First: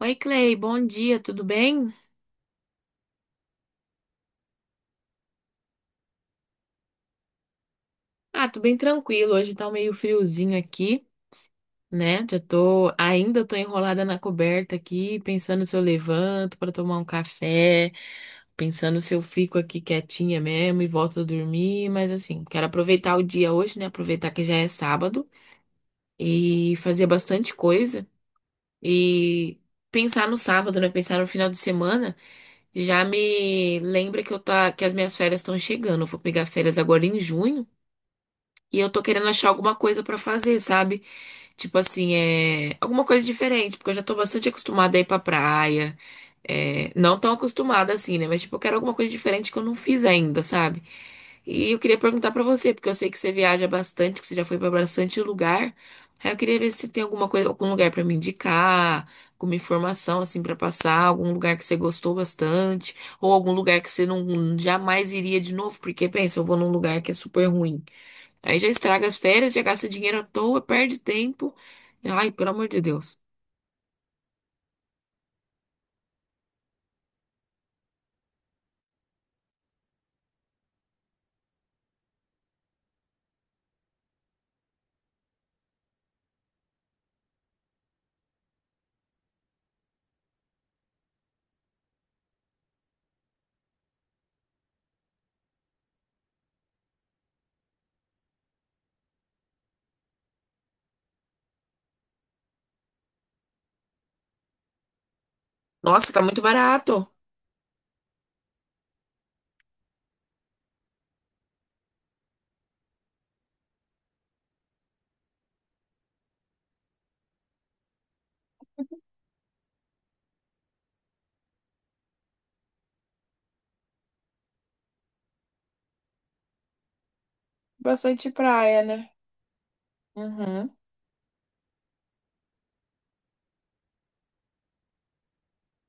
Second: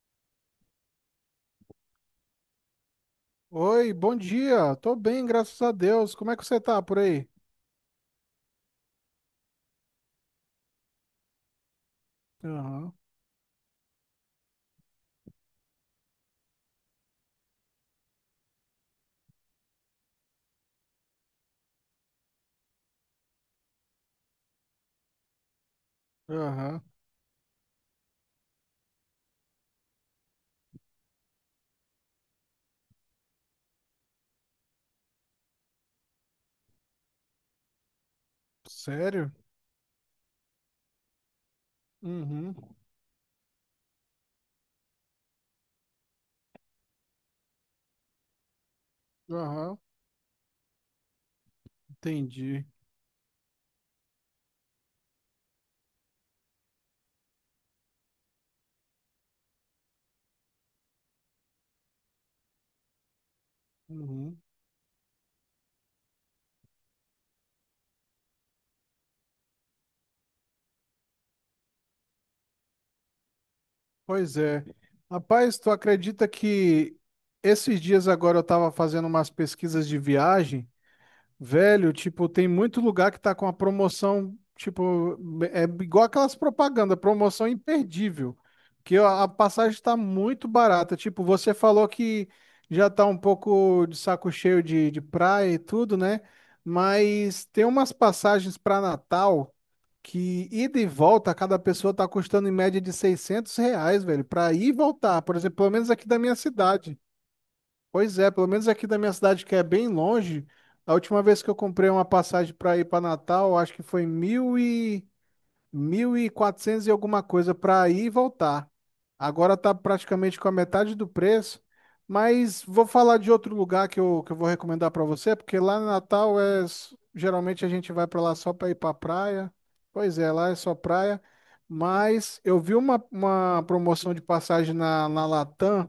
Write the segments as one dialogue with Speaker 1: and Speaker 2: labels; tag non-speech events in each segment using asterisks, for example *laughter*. Speaker 1: Oi, Clay, bom dia, tudo bem?
Speaker 2: Oi, bom dia. Tô bem, graças a Deus. Como é que você tá por aí?
Speaker 1: Ah, tô bem tranquilo. Hoje tá um meio friozinho aqui, né?
Speaker 2: Aham,
Speaker 1: Ainda tô enrolada na coberta aqui, pensando se eu levanto pra tomar um café, pensando se eu fico aqui quietinha mesmo e volto a dormir, mas assim, quero aproveitar o dia hoje, né? Aproveitar que já é sábado e
Speaker 2: aham.
Speaker 1: fazer bastante coisa e pensar no sábado, né? Pensar no final de semana já me lembra que eu tá, que as minhas férias estão chegando. Eu vou pegar férias agora em junho. E eu tô querendo
Speaker 2: Sério?
Speaker 1: achar alguma coisa pra fazer, sabe? Tipo assim,
Speaker 2: Uhum,
Speaker 1: é alguma coisa diferente, porque eu já tô bastante acostumada a ir pra praia. É, não tão acostumada assim, né? Mas tipo, eu quero alguma coisa diferente que eu não
Speaker 2: aham.
Speaker 1: fiz ainda, sabe? E eu queria perguntar pra
Speaker 2: Entendi.
Speaker 1: você, porque eu sei que você viaja bastante, que você já foi pra bastante lugar. Aí eu queria ver se tem alguma coisa, algum lugar pra me indicar, alguma informação assim pra passar, algum lugar que você gostou bastante, ou algum lugar que você
Speaker 2: Uhum.
Speaker 1: não jamais iria de novo, porque pensa, eu vou num lugar que é super ruim. Aí já estraga as férias, já gasta dinheiro à toa, perde tempo. Ai, pelo amor de Deus.
Speaker 2: Pois é. Rapaz, tu acredita que esses dias agora eu tava fazendo umas pesquisas de viagem. Velho, tipo, tem muito lugar que tá com a promoção, tipo, é igual aquelas propagandas, promoção imperdível, que a passagem tá muito barata. Tipo, você falou que já tá um pouco de saco cheio de praia e tudo, né? Mas tem umas passagens para Natal que ida e volta, cada pessoa tá custando em média de R$ 600, velho, para ir e voltar, por exemplo, pelo menos aqui
Speaker 1: Nossa,
Speaker 2: da
Speaker 1: tá
Speaker 2: minha
Speaker 1: muito
Speaker 2: cidade.
Speaker 1: barato.
Speaker 2: Pois é, pelo menos aqui da minha cidade, que é bem longe, a última vez que eu comprei uma passagem para ir para Natal, acho que foi mil e... 1.400 e quatrocentos e alguma coisa para ir e voltar. Agora tá praticamente com a metade do preço, mas vou falar de outro lugar que eu vou recomendar para você, porque lá no Natal geralmente a gente vai para
Speaker 1: Bastante
Speaker 2: lá só para ir
Speaker 1: praia,
Speaker 2: para
Speaker 1: né?
Speaker 2: praia. Pois é, lá é só
Speaker 1: Uhum.
Speaker 2: praia. Mas eu vi uma promoção de passagem na Latam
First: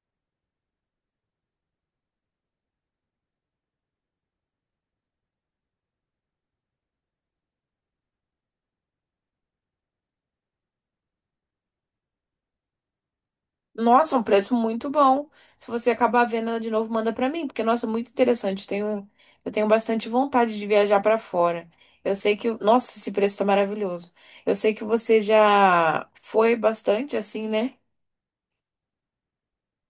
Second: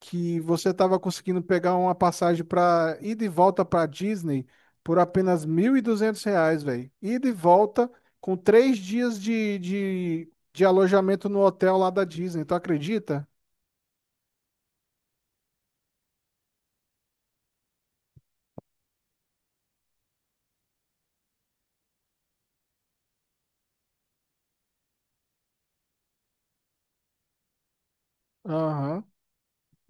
Speaker 2: que você estava conseguindo pegar uma passagem para ir de volta para Disney por apenas R$ 1.200, velho. Ir de volta com três dias de alojamento no hotel lá da Disney, tu acredita?
Speaker 1: Nossa, um preço muito bom. Se você acabar vendo ela de novo, manda pra mim, porque, nossa, muito interessante. Eu tenho bastante vontade de viajar pra fora. Eu sei que, nossa, esse preço tá maravilhoso. Eu sei que você já foi bastante assim, né?
Speaker 2: Aham.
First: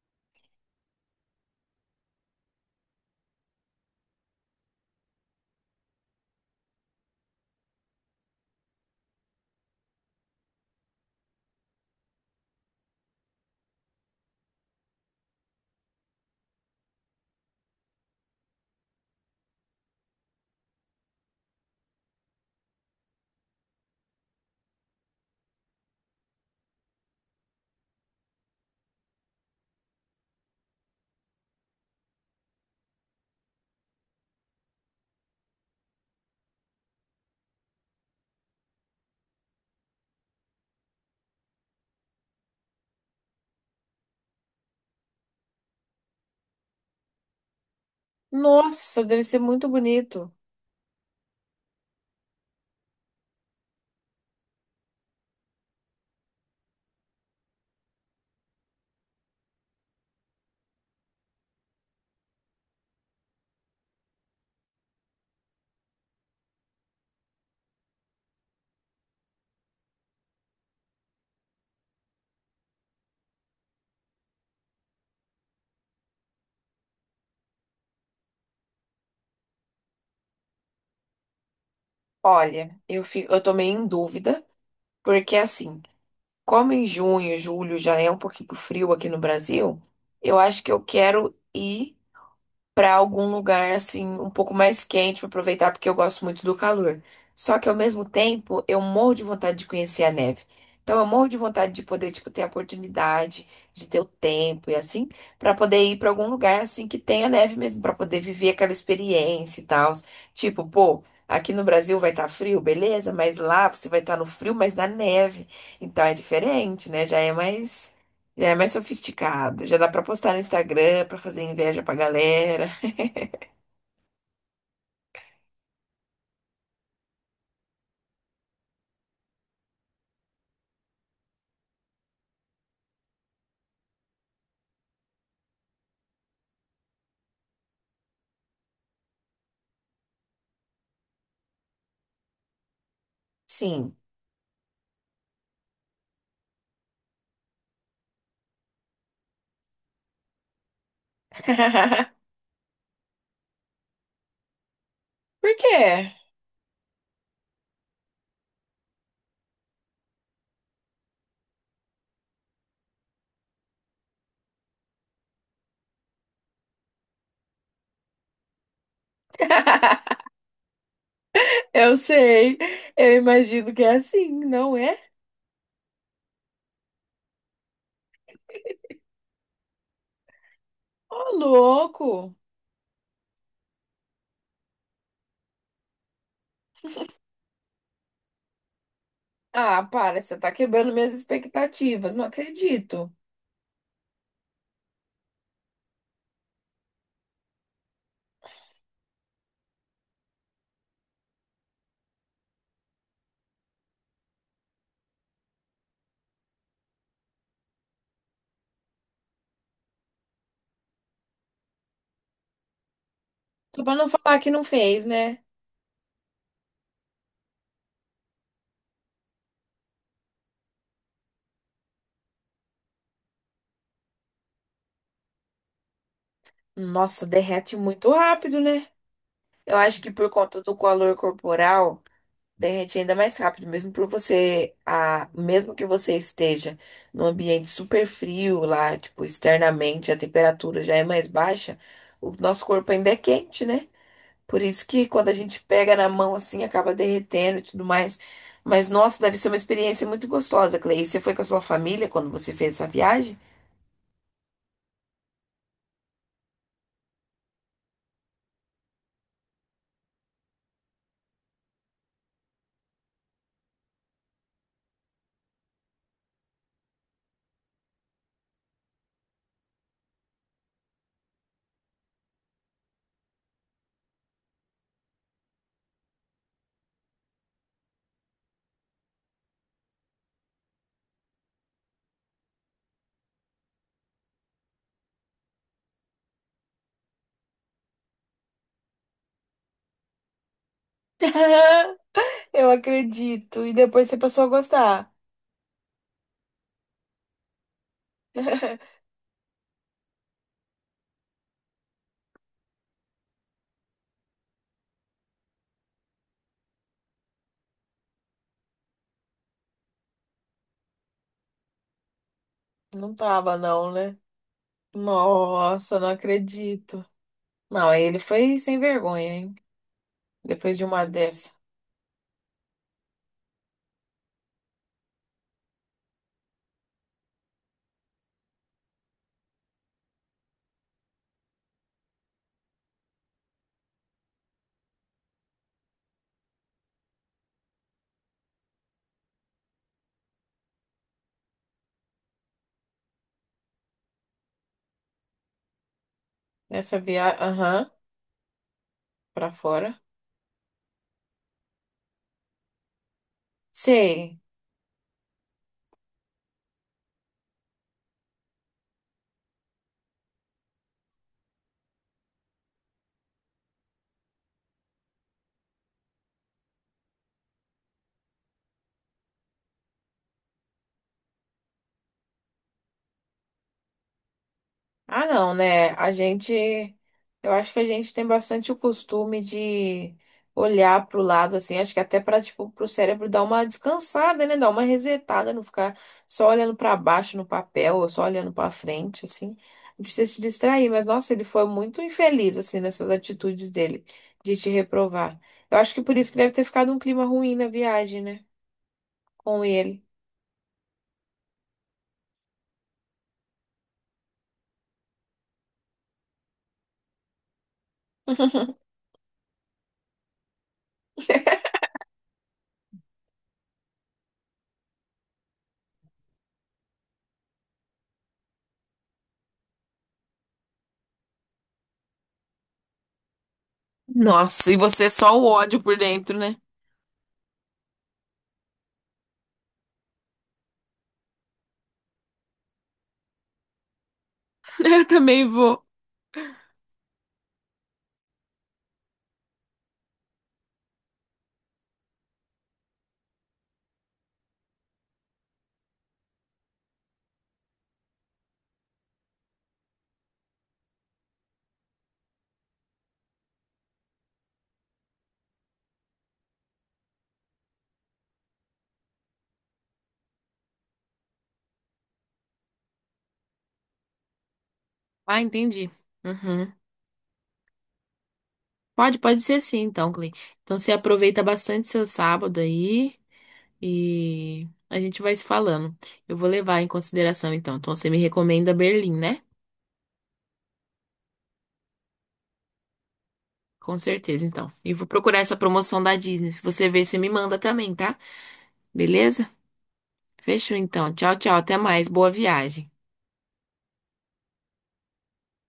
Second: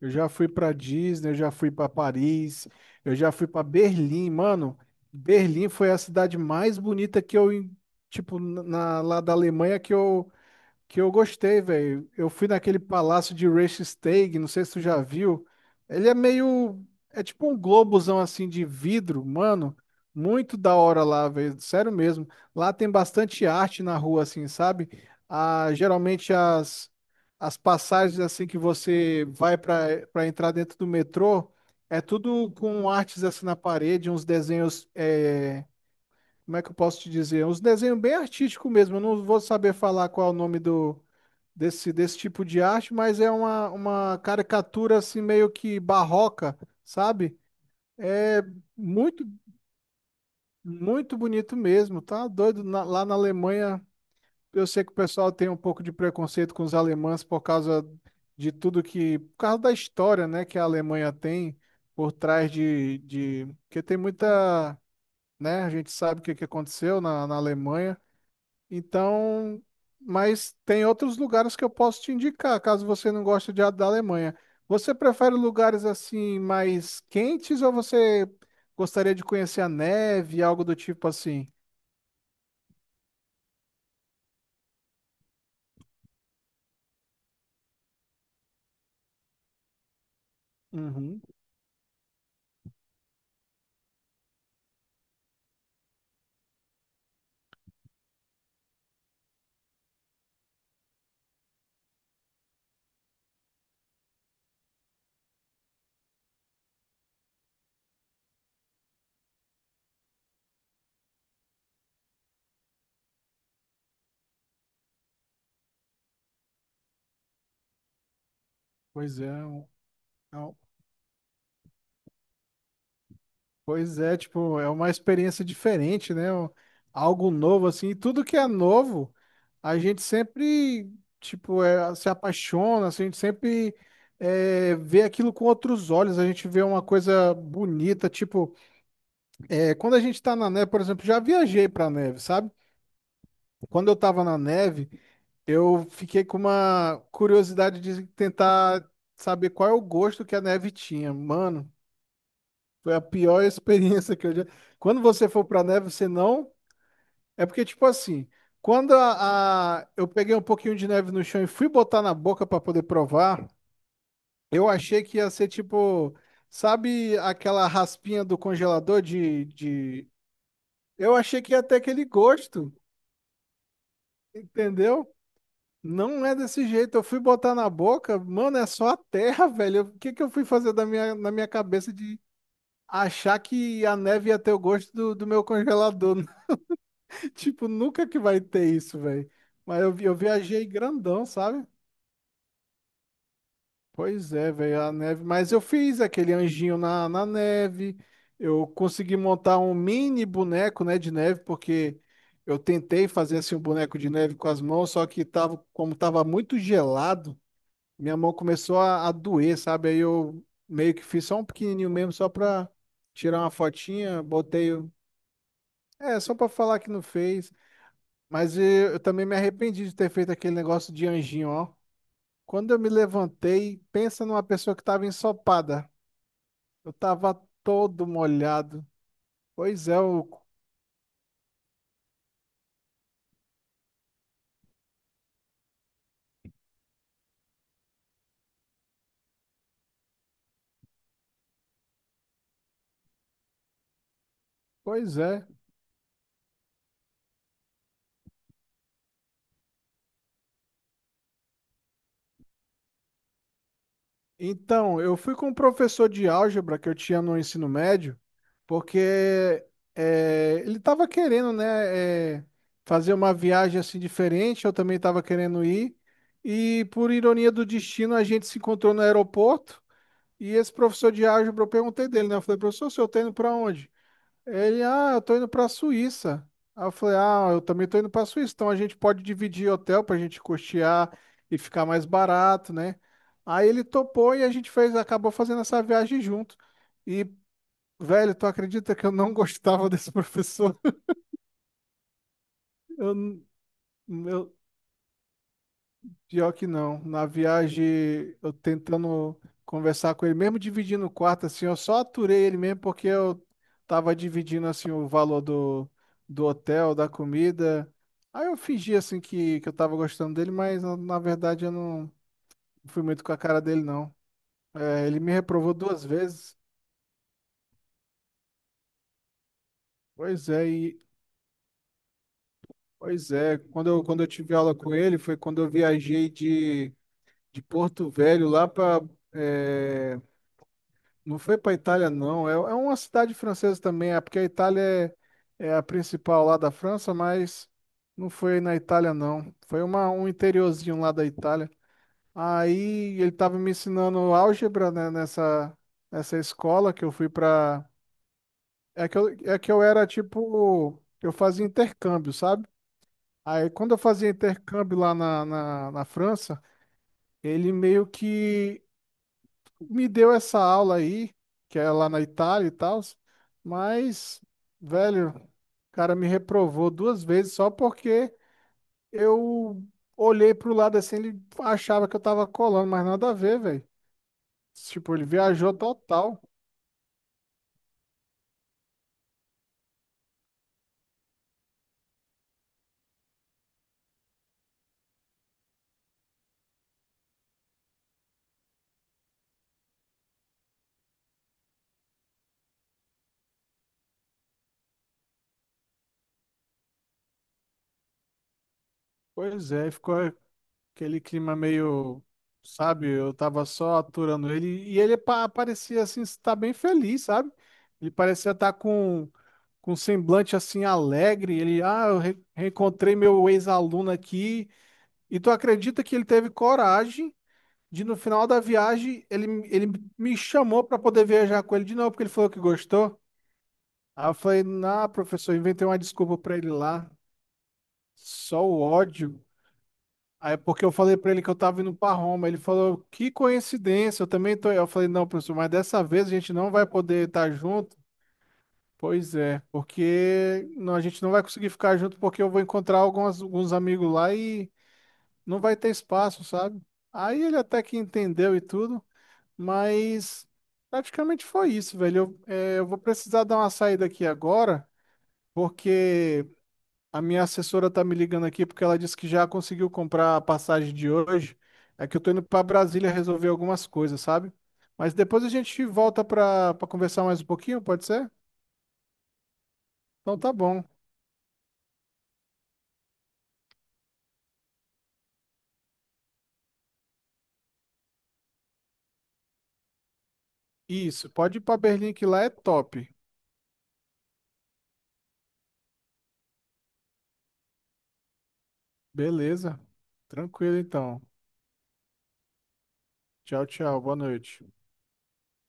Speaker 2: Eu já fui para Disney, eu já fui para Paris, eu já fui para Berlim, mano. Berlim foi a cidade mais bonita tipo, lá da Alemanha que eu gostei, velho. Eu fui naquele palácio de Reichstag, não sei se tu já viu. Ele é meio. É tipo um globozão assim de vidro, mano. Muito da hora lá, velho. Sério mesmo. Lá tem bastante arte na rua, assim, sabe? Ah, geralmente as passagens assim que você vai para entrar dentro do metrô é tudo com artes assim na parede, uns desenhos. Como é que eu posso te dizer? Uns desenhos bem artísticos mesmo. Eu não vou saber falar qual é o nome do desse tipo de arte, mas é uma caricatura assim meio que barroca, sabe? É
Speaker 1: Nossa, deve
Speaker 2: muito,
Speaker 1: ser muito bonito.
Speaker 2: muito bonito mesmo, tá? Doido. Lá na Alemanha, eu sei que o pessoal tem um pouco de preconceito com os alemães por causa de tudo que, por causa da história, né, que a Alemanha tem por trás porque tem muita, né, a gente sabe o que que aconteceu na Alemanha. Então, mas tem outros lugares que eu posso te indicar, caso você não goste de da Alemanha. Você prefere lugares assim mais quentes ou você gostaria de conhecer a neve, algo do tipo assim?
Speaker 1: Olha, eu tô meio em dúvida, porque assim. Como em junho, julho já é um pouquinho frio aqui no Brasil, eu acho que eu
Speaker 2: Uhum.
Speaker 1: quero ir para algum lugar assim um pouco mais quente para aproveitar porque eu gosto muito do calor. Só que ao mesmo tempo eu morro de vontade de conhecer a neve. Então eu morro de vontade de poder tipo ter a oportunidade de ter o tempo e assim para poder ir para algum lugar assim que tenha neve mesmo para poder viver aquela experiência e tal. Tipo, pô, aqui no Brasil vai estar frio, beleza, mas lá você vai estar no frio, mas na neve. Então é diferente, né? Já é mais
Speaker 2: Pois é,
Speaker 1: sofisticado,
Speaker 2: um-
Speaker 1: já dá pra postar
Speaker 2: é
Speaker 1: no
Speaker 2: um-
Speaker 1: Instagram, pra fazer inveja pra galera.
Speaker 2: Pois é, tipo, é uma experiência diferente, né? Algo novo, assim. E tudo que é novo, a gente sempre, tipo, é, se apaixona, assim, a gente sempre vê aquilo com outros olhos, a gente vê uma coisa bonita, tipo, quando a gente tá na neve, por exemplo, já viajei pra neve, sabe? Quando
Speaker 1: Sim.
Speaker 2: eu tava na neve, eu fiquei com uma curiosidade de tentar saber qual é o gosto que a neve tinha. Mano,
Speaker 1: *laughs*
Speaker 2: foi a pior *laughs* experiência que eu já... Quando você for
Speaker 1: Por
Speaker 2: pra neve, você
Speaker 1: quê?
Speaker 2: não. É porque, tipo assim, quando eu peguei um pouquinho de neve no chão e fui botar na boca pra poder provar, eu achei que ia ser tipo, sabe aquela raspinha do congelador
Speaker 1: *laughs*
Speaker 2: Eu achei que ia ter
Speaker 1: Eu
Speaker 2: aquele
Speaker 1: sei.
Speaker 2: gosto,
Speaker 1: Eu imagino que é assim, não é?
Speaker 2: entendeu? Não é desse jeito. Eu fui botar na boca, mano, é só a terra, velho. O que que eu fui fazer na
Speaker 1: Ô,
Speaker 2: minha cabeça de
Speaker 1: louco!
Speaker 2: achar que a neve ia ter o gosto do meu congelador? *laughs* Tipo, nunca que vai ter isso, velho.
Speaker 1: Ah,
Speaker 2: Mas eu
Speaker 1: para, você tá
Speaker 2: viajei
Speaker 1: quebrando minhas
Speaker 2: grandão, sabe?
Speaker 1: expectativas, não acredito.
Speaker 2: Pois é, velho, a neve. Mas eu fiz aquele anjinho na neve. Eu consegui montar um mini boneco, né, de neve, porque eu tentei fazer assim um boneco de neve com as mãos, só que tava, como tava muito gelado, minha mão começou a doer, sabe? Aí eu meio que fiz só um pequenininho mesmo, só pra tirar uma
Speaker 1: Só pra não
Speaker 2: fotinha,
Speaker 1: falar que não
Speaker 2: botei.
Speaker 1: fez, né?
Speaker 2: É, só pra falar que não fez. Mas eu também me arrependi de ter feito aquele negócio de anjinho, ó. Quando eu me levantei, pensa numa pessoa que estava ensopada. Eu
Speaker 1: Nossa,
Speaker 2: tava
Speaker 1: derrete
Speaker 2: todo
Speaker 1: muito rápido,
Speaker 2: molhado.
Speaker 1: né? Eu
Speaker 2: Pois é,
Speaker 1: acho que
Speaker 2: o...
Speaker 1: por conta do calor corporal. Derrete ainda mais rápido, mesmo para você, mesmo que você esteja num ambiente super frio lá, tipo, externamente a temperatura já é mais baixa, o nosso corpo ainda é quente, né? Por isso que
Speaker 2: pois
Speaker 1: quando a
Speaker 2: é.
Speaker 1: gente pega na mão assim, acaba derretendo e tudo mais. Mas nossa, deve ser uma experiência muito gostosa, Clay. E você foi com a sua família quando você fez essa viagem?
Speaker 2: Então, eu fui com um professor de álgebra que eu tinha no ensino médio, porque ele estava querendo, né, fazer uma viagem assim diferente, eu também estava querendo ir, e por ironia do destino, a gente se encontrou no aeroporto, e esse professor de álgebra, eu perguntei dele, né, eu falei, professor, o senhor tá indo pra onde? Ele, ah, eu tô indo pra Suíça. Aí eu falei, ah, eu também tô indo pra Suíça, então a gente pode dividir hotel pra gente custear e ficar mais barato, né? Aí ele topou e acabou fazendo essa viagem junto. E, velho, tu acredita que eu não *laughs* gostava desse professor?
Speaker 1: *laughs* Eu
Speaker 2: Eu,
Speaker 1: acredito.
Speaker 2: n-
Speaker 1: E depois você passou a
Speaker 2: eu,
Speaker 1: gostar.
Speaker 2: Pior que não. Na viagem, eu
Speaker 1: *laughs*
Speaker 2: tentando conversar com ele, mesmo dividindo o quarto, assim, eu só aturei ele mesmo porque eu tava dividindo, assim, o valor do hotel, da comida. Aí eu fingi, assim, que eu tava gostando dele, mas na verdade eu não fui
Speaker 1: Não
Speaker 2: muito com a
Speaker 1: tava,
Speaker 2: cara dele,
Speaker 1: não,
Speaker 2: não.
Speaker 1: né?
Speaker 2: É, ele me reprovou
Speaker 1: Nossa,
Speaker 2: duas
Speaker 1: não
Speaker 2: vezes.
Speaker 1: acredito. Não, aí ele foi sem vergonha, hein?
Speaker 2: Pois é,
Speaker 1: Depois de uma dessa.
Speaker 2: Quando quando eu tive aula com ele, foi quando eu viajei de Porto Velho lá para. Não foi para Itália, não. É uma cidade francesa também, é porque a Itália é a principal lá da França, mas não foi na Itália, não. Foi um interiorzinho lá da Itália. Aí ele estava me ensinando álgebra, né, nessa escola
Speaker 1: Nessa
Speaker 2: que eu fui
Speaker 1: viagem,
Speaker 2: para.
Speaker 1: aham, pra
Speaker 2: É que eu
Speaker 1: fora.
Speaker 2: era tipo. Eu fazia intercâmbio, sabe? Aí quando eu fazia
Speaker 1: Sei.
Speaker 2: intercâmbio lá na França, ele meio que me deu essa aula aí, que é lá na Itália e tal, mas, velho, o cara me reprovou 2 vezes só porque eu olhei pro lado assim, ele achava que eu tava colando, mas nada a ver, velho. Tipo, ele
Speaker 1: Ah, não,
Speaker 2: viajou
Speaker 1: né? A
Speaker 2: total.
Speaker 1: gente, eu acho que a gente tem bastante o costume de olhar pro lado assim, acho que até para tipo pro cérebro dar uma descansada, né? Dar uma resetada, não ficar só olhando para baixo no papel ou só olhando para frente assim. Não precisa se distrair, mas nossa, ele foi muito infeliz assim nessas atitudes dele de te reprovar. Eu acho que por isso que deve ter ficado um clima ruim na viagem, né? Com
Speaker 2: Pois é,
Speaker 1: ele.
Speaker 2: ficou aquele clima meio, sabe, eu tava só aturando ele e ele parecia assim estar bem feliz, sabe? Ele parecia estar
Speaker 1: *laughs*
Speaker 2: com um semblante assim alegre, ele, ah, eu reencontrei meu ex-aluno aqui. E tu acredita que ele teve coragem de no final da viagem ele me chamou para poder viajar com ele de novo, porque ele falou que gostou. Aí eu falei,
Speaker 1: Nossa, e
Speaker 2: não,
Speaker 1: você só o
Speaker 2: professor,
Speaker 1: ódio
Speaker 2: inventei uma
Speaker 1: por
Speaker 2: desculpa
Speaker 1: dentro, né?
Speaker 2: para ele lá, só o ódio. Aí porque eu falei para ele que eu tava indo para Roma, ele falou, que coincidência, eu também tô.
Speaker 1: *laughs*
Speaker 2: Eu
Speaker 1: Eu
Speaker 2: falei, não,
Speaker 1: também
Speaker 2: professor, mas
Speaker 1: vou.
Speaker 2: dessa vez a gente não vai poder estar junto. Pois é, porque a gente não vai conseguir ficar junto porque eu vou encontrar alguns amigos lá e não vai ter espaço, sabe? Aí ele até que entendeu e tudo, mas praticamente foi isso, velho. Eu vou precisar dar uma saída aqui agora, porque a minha assessora tá me ligando aqui porque ela disse que já conseguiu comprar a passagem de hoje. É que eu tô indo para Brasília resolver algumas coisas, sabe? Mas
Speaker 1: Ah,
Speaker 2: depois a gente
Speaker 1: entendi.
Speaker 2: volta
Speaker 1: Uhum.
Speaker 2: para conversar mais um pouquinho, pode ser?
Speaker 1: Pode ser sim, então, Clay.
Speaker 2: Então tá
Speaker 1: Então
Speaker 2: bom.
Speaker 1: você aproveita bastante seu sábado aí e a gente vai se falando. Eu vou levar em consideração, então. Então você me recomenda Berlim, né?
Speaker 2: Isso, pode ir pra Berlim que lá é top.
Speaker 1: Com certeza, então. E vou procurar essa promoção da Disney. Se você ver, você me manda também, tá? Beleza?
Speaker 2: Beleza. Tranquilo
Speaker 1: Fechou, então.
Speaker 2: então.
Speaker 1: Tchau, tchau. Até mais. Boa viagem.
Speaker 2: Tchau, tchau. Boa noite.